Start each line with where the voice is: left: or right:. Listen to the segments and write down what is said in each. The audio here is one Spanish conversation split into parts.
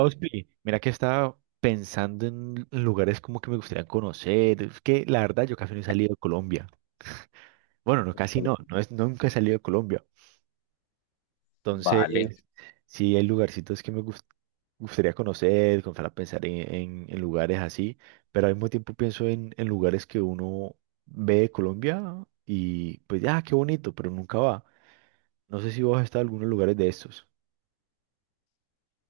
right: Ospi, mira que estaba pensando en lugares como que me gustaría conocer. Es que la verdad yo casi no he salido de Colombia. Bueno, no, casi no, nunca he salido de Colombia. Entonces,
left: Vale.
right: sí hay lugarcitos que gustaría conocer, comenzar a pensar en lugares así, pero al mismo tiempo pienso en lugares que uno ve de Colombia y pues, ah, qué bonito, pero nunca va. No sé si vos has estado en algunos lugares de estos.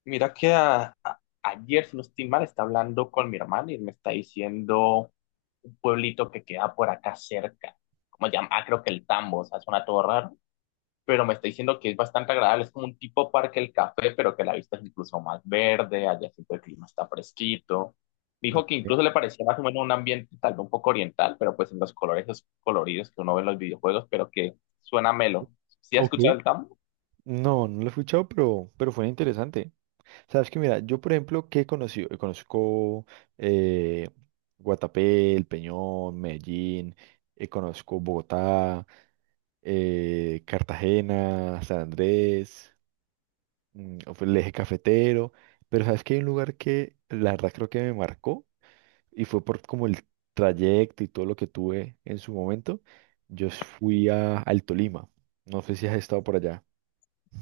left: Mira que ayer, si no estoy mal, está hablando con mi hermana y me está diciendo un pueblito que queda por acá cerca. ¿Cómo se llama? Ah, creo que el Tambo, o sea, suena todo raro. Pero me está diciendo que es bastante agradable, es como un tipo parque el café, pero que la vista es incluso más verde, allá siempre el clima está fresquito. Dijo que
right: Ok.
left: incluso le parecía más o menos un ambiente tal vez un poco oriental, pero pues en los colores esos coloridos que uno ve en los videojuegos, pero que suena melo. ¿Sí has
right: Ok.
left: escuchado el Tambo?
right: No, no lo he escuchado, pero fue interesante. Sabes que mira, yo por ejemplo, que he conocido, conozco eh, Guatapé, El Peñón, Medellín, conozco Bogotá, Cartagena, San Andrés, o fue el eje cafetero, pero sabes que hay un lugar que la verdad creo que me marcó y fue por como el trayecto y todo lo que tuve en su momento. Yo fui al Tolima, no sé si has estado por allá.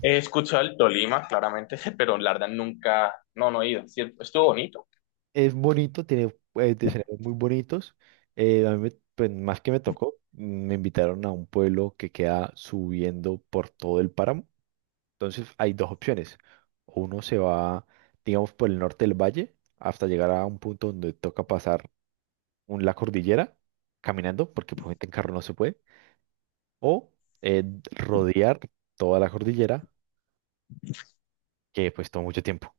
left: He escuchado el Tolima, claramente, pero la verdad nunca, no, no he ido. Sí, estuvo bonito,
right: Es bonito, tiene escenarios muy bonitos. Pues, más que me tocó, me invitaron a un pueblo que queda subiendo por todo el páramo. Entonces hay dos opciones. O uno se va, digamos, por el norte del valle hasta llegar a un punto donde toca pasar la cordillera caminando, porque pues en carro no se puede. O eh, rodear toda la cordillera, que pues toma mucho tiempo.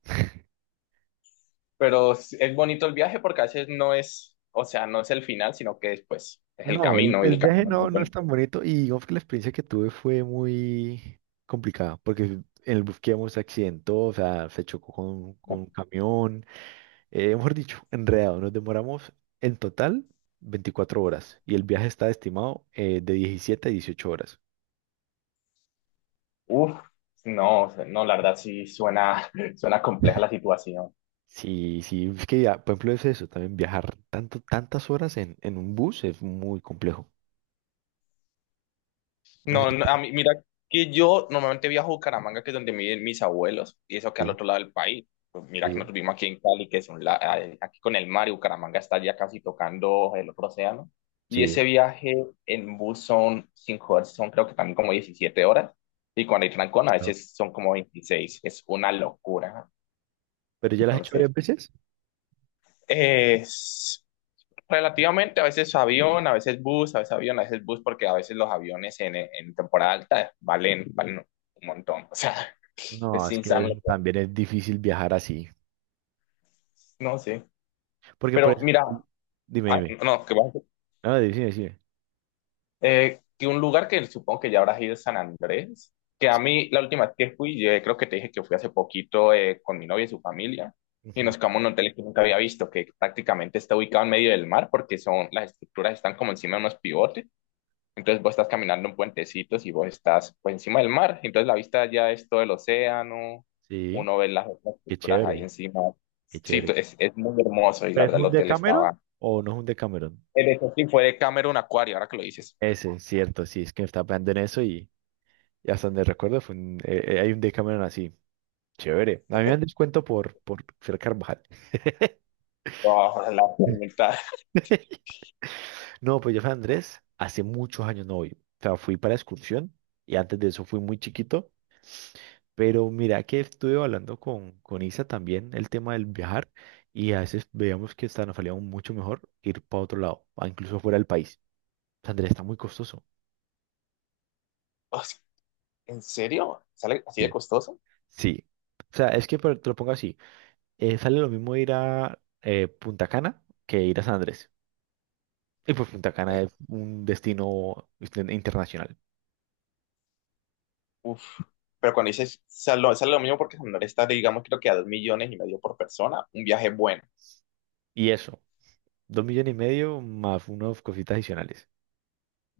left: pero es bonito el viaje porque a veces no es, o sea, no es el final, sino que después es el
right: No, el,
left: camino y
right: el
left: el
right: viaje
left: camino es muy
right: no, no es
left: bonito.
right: tan bonito y digamos que la experiencia que tuve fue muy complicada porque en el bus que íbamos se accidentó, o sea, se chocó con un camión, mejor dicho, enredado. Nos demoramos en total 24 horas y el viaje está estimado de 17 a 18 horas.
left: Uf, no, o sea, no, la verdad sí suena, suena compleja la situación.
right: Sí, sí, es que ya, por ejemplo, es eso, también viajar tanto, tantas horas en un bus es muy complejo. No sé
left: No, no, a
right: si-
left: mí, mira que yo normalmente viajo a Bucaramanga, que es donde viven mis abuelos, y eso que al
right: Sí,
left: otro lado del país. Pues mira que
right: sí,
left: nosotros vivimos aquí en Cali, que es un aquí con el mar, y Bucaramanga está ya casi tocando el otro océano. Y
right: sí.
left: ese viaje en bus son 5 horas, son creo que también como 17 horas, y cuando hay trancón a veces son como 26, es una locura.
right: Pero ya las has hecho
left: Entonces,
right: varias veces.
left: eh, relativamente, a veces avión, a veces bus, a veces avión, a veces bus, porque a veces los aviones en temporada alta valen, valen un montón. O sea,
right: No,
left: es insano hacen.
right: también es difícil viajar así.
left: No sé.
right: Porque por
left: Pero
right: eso...
left: mira,
right: Dime,
left: ay,
right: dime.
left: no,
right: No, dime, dime.
left: que un lugar que supongo que ya habrás ido es San Andrés, que a
right: Sí,
left: mí la última vez que fui, yo creo que te dije que fui hace poquito con mi novia y su familia, y
right: ujú.
left: nos quedamos en un hotel que nunca había visto, que prácticamente está ubicado en medio del mar, porque son, las estructuras están como encima de unos pivotes. Entonces vos estás caminando en puentecitos y vos estás pues encima del mar. Entonces la vista ya es todo el océano,
right: Sí,
left: uno ve las otras
right: qué
left: culturas ahí
right: chévere,
left: encima.
right: qué
left: Sí,
right: chévere.
left: es muy hermoso y la
right: ¿Pero es
left: verdad el
right: un
left: hotel
right: Decameron
left: estaba...
right: o no es un Decameron?
left: En eso sí fue de Cameron Aquarium, ahora que lo dices.
right: Ese, cierto, sí, es que estaba pensando en eso y hasta donde recuerdo hay un Decameron así. Chévere. A mí me dan descuento por ser Carvajal.
left: Oh, la mitad.
right: No, pues yo fui a Andrés hace muchos años no voy. O sea, fui para excursión y antes de eso fui muy chiquito. Pero mira que estuve hablando con Isa también el tema del viajar y a veces veíamos que hasta nos salía aún mucho mejor ir para otro lado, a incluso fuera del país. Andrés, está muy costoso.
left: O sea, ¿en serio? ¿Sale así de
right: Sí.
left: costoso?
right: Sí. O sea, es que pero te lo pongo así. Sale lo mismo ir a Punta Cana que ir a San Andrés. Y pues Punta Cana
left: Eh,
right: es un destino internacional.
left: Uf. Pero cuando dices, sale, sale lo mismo porque Santander está, digamos, creo que a 2,5 millones por persona, un viaje bueno.
right: Y eso, 2,5 millones más unas cositas adicionales.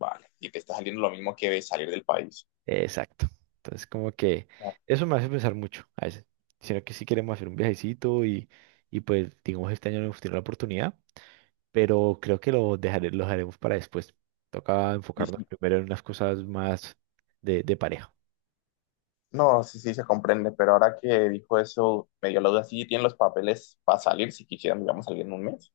left: Vale, y te está saliendo lo mismo que salir del país.
right: Exacto. Entonces, como que eso me hace pensar mucho a veces. Sino que sí queremos hacer un viajecito y pues, digamos, este año no hemos tenido la oportunidad, pero creo que lo dejaré, lo haremos para después. Toca enfocarnos primero en unas cosas más de pareja.
left: No, sí, sí, se comprende, pero ahora que dijo eso, me dio la duda, ¿sí tienen los papeles para salir si quisieran, digamos, salir en un mes?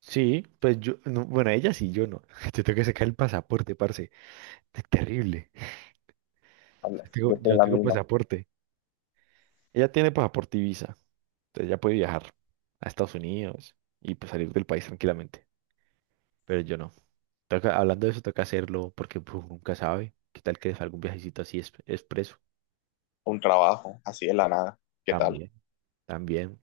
right: Sí, pues yo, no, bueno, ella sí, yo no. Yo tengo que sacar el pasaporte, parce. Es terrible.
left: Habla, yo
right: Yo
left: estoy en
right: no
left: la
right: tengo
left: misma,
right: pasaporte. Ella tiene pasaporte y visa. Entonces ya puede viajar a Estados Unidos y pues salir del país tranquilamente. Pero yo no. Hablando de eso, toca hacerlo porque pues, uno nunca sabe. ¿Qué tal que les salga un viajecito así expreso?
left: un trabajo, así de la nada, ¿qué tal?
right: También, también.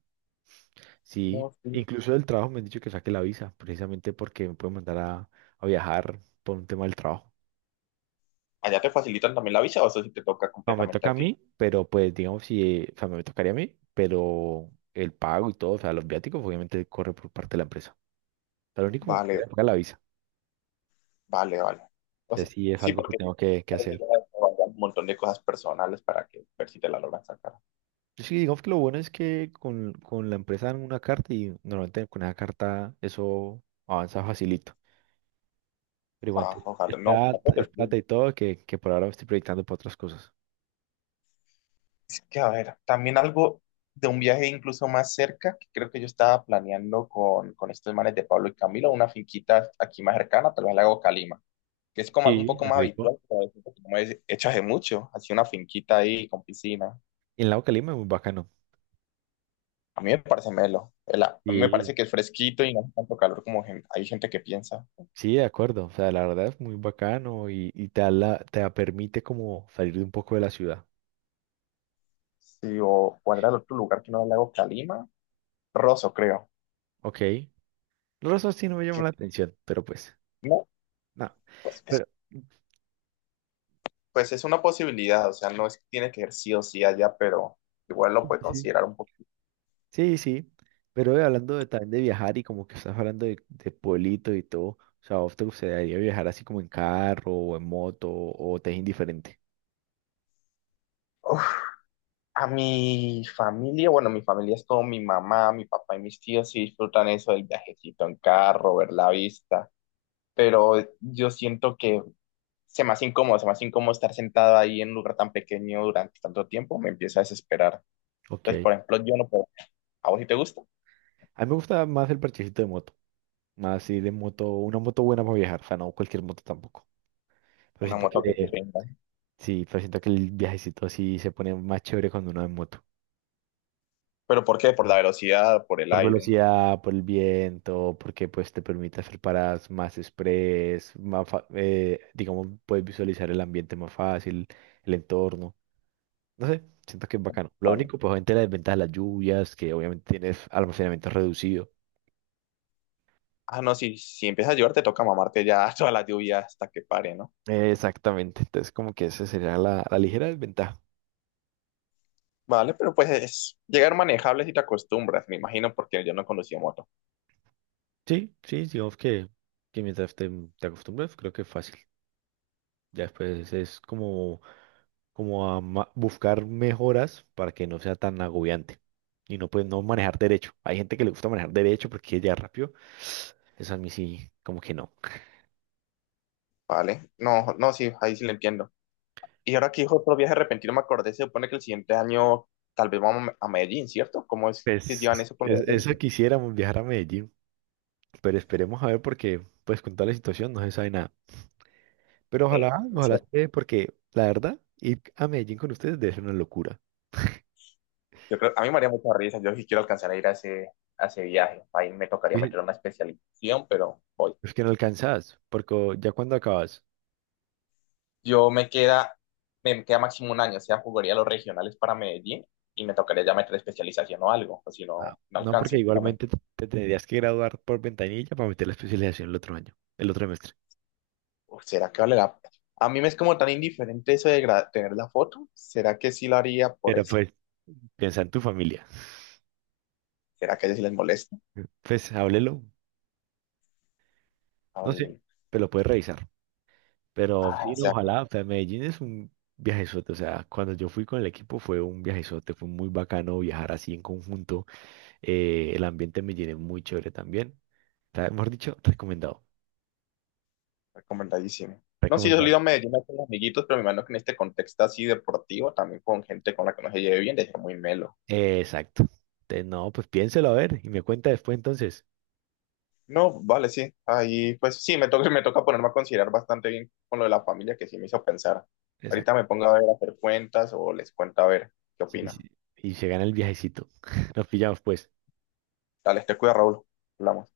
right: Sí,
left: No, sí.
right: incluso del trabajo me han dicho que saque la visa, precisamente porque me pueden mandar a viajar por un tema del trabajo.
left: ¿Allá te facilitan también la visa o eso sí te toca
right: No, me
left: completamente
right: toca a
left: a ti?
right: mí, pero pues digamos, si, o sea, me tocaría a mí, pero el pago y todo, o sea, los viáticos obviamente corre por parte de la empresa. O sea, lo único que te queda
left: Vale,
right: es pagar la visa.
left: vale, vale. O
right: Y
left: sea,
right: así es
left: sí,
right: algo que
left: porque
right: tengo que
left: hay que
right: hacer.
left: ya un montón de cosas personales para que ver si te la logran sacar.
right: Sí, digamos que lo bueno es que con la empresa dan una carta y normalmente con esa carta eso avanza facilito.
left: Ah,
right: Es
left: ojalá, no, tampoco
right: plata,
left: te...
right: es plata y todo que por ahora estoy proyectando para otras cosas.
left: Es que, a ver, también algo de un viaje incluso más cerca, que creo que yo estaba planeando con estos manes de Pablo y Camilo, una finquita aquí más cercana, tal al lago Calima, que es como algo un
right: Sí,
left: poco
right: es
left: más
right: rico.
left: habitual, pero es algo que no es hecho hace mucho, así una finquita ahí con piscina.
right: Y en Lago Calima es muy bacano.
left: A mí me parece melo, el a mí me
right: Sí.
left: parece que es fresquito y no hace tanto calor como hay gente que piensa.
right: Sí, de acuerdo. O sea, la verdad es muy bacano y te da la- te da- permite como salir de un poco de la ciudad.
left: Sí, ¿o cuál era el otro lugar que no era el lago Calima? Rosso, creo.
right: Ok. Los rostros sí no me llaman
left: Que,
right: la atención, pero pues,
left: no,
right: no.
left: pues...
right: Pero,
left: Pues es una posibilidad, o sea, no es que tiene que ir sí o sí allá, pero igual lo puede considerar un poquito.
right: Sí, sí, pero hablando de, también de viajar y como que estás hablando de pueblito y todo, o sea, ¿a ¿vos te gustaría viajar así como en carro o en moto o te es indiferente?
left: Uf, a mi familia, bueno, mi familia es todo mi mamá, mi papá y mis tíos sí disfrutan eso del viajecito en carro, ver la vista, pero yo siento que se me hace incómodo, se me hace incómodo estar sentado ahí en un lugar tan pequeño durante tanto tiempo, me empieza a desesperar.
right: Ok.
left: Entonces, por ejemplo, yo no puedo, ¿a vos si te gusta?
right: A mí me gusta más el parchecito de moto, más ir en moto, una moto buena para viajar, o sea, no cualquier moto tampoco, pero
left: Una moto que te rinda.
right: pero siento que el viajecito así se pone más chévere cuando uno va en moto.
left: ¿Pero por qué? ¿Por la velocidad, por el
right: Por
left: aire?
right: velocidad, por el viento, porque pues te permite hacer paradas más express, digamos, puedes visualizar el ambiente más fácil, el entorno. No sé, siento que es bacano. Lo
left: ¿Vale?
right: único, pues obviamente la desventaja de las lluvias, que obviamente tienes almacenamiento reducido.
left: Ah, no, si, si empiezas a llover te toca mamarte ya toda la lluvia hasta que pare, ¿no?
right: Exactamente, entonces como que esa sería la, la ligera desventaja.
left: Vale, pero pues es llegar manejable si te acostumbras, me imagino, porque yo no conducía moto.
right: Sí, sí, digamos que mientras te acostumbras, creo que es fácil. Ya después es como buscar mejoras para que no sea tan agobiante y no pues no manejar derecho. Hay gente que le gusta manejar derecho porque quiere llegar rápido. Eso a mí sí, como que no.
left: Vale, no, no, sí, ahí sí lo entiendo. Y ahora que dijo otro viaje repentino, me acordé, se supone que el siguiente año tal vez vamos a a Medellín, ¿cierto? ¿Cómo es que
right: Pues
left: llevan eso con los
right: Eso quisiéramos viajar a Medellín, pero esperemos a ver porque pues con toda la situación no se sabe nada. Pero
left: eh,
right: ojalá,
left: sí,
right: ojalá se dé, porque la verdad ir a Medellín con ustedes debe ser una locura.
left: yo creo, a mí me haría mucha risa, yo sí quiero alcanzar a ir a a ese viaje. Ahí me tocaría
right: Sí,
left: meter una especialización, pero voy.
right: es que no alcanzas, porque ya cuando acabas.
left: Yo me queda, me queda máximo un año, o sea, jugaría los regionales para Medellín y me tocaría ya meter especialización o algo, o si
right: Ah,
left: no, no
right: no,
left: alcance.
right: porque
left: Justamente.
right: igualmente te tendrías que graduar por ventanilla para meter la especialización el otro año, el otro semestre.
left: Uf, ¿será que vale la pena? A mí me es como tan indiferente eso de tener la foto. ¿Será que sí lo haría por
right: Pero
left: eso?
right: pues, piensa en tu familia.
left: ¿Será que a ellos sí les molesta?
right: Pues háblelo, no sé,
left: Hable-.
right: pero lo puedes revisar. Pero
left: Ah, o
right: sí, no,
left: sea, que
right: ojalá, o sea, Medellín es un viajezote, o sea, cuando yo fui con el equipo fue un viajezote, fue muy bacano viajar así en conjunto. El ambiente en Medellín es muy chévere también. O sea, mejor dicho, recomendado.
left: recomendadísimo. No, sí, yo he
right: Recomendado.
left: salido a Medellín con amiguitos, pero me imagino que en este contexto así deportivo, también con gente con la que no se lleve bien, de ser muy melo.
right: Exacto. Entonces, no, pues piénselo a ver y me cuenta después entonces.
left: No, vale, sí. Ahí, pues sí, me toca, me toca ponerme a considerar bastante bien con lo de la familia que sí me hizo pensar. Ahorita me
right: Exacto.
left: pongo a ver, a hacer cuentas o les cuento a ver qué
right: Sí, sí.
left: opina.
right: Y se gana el viajecito. Nos pillamos pues.
left: Dale, te cuida, Raúl. Hablamos.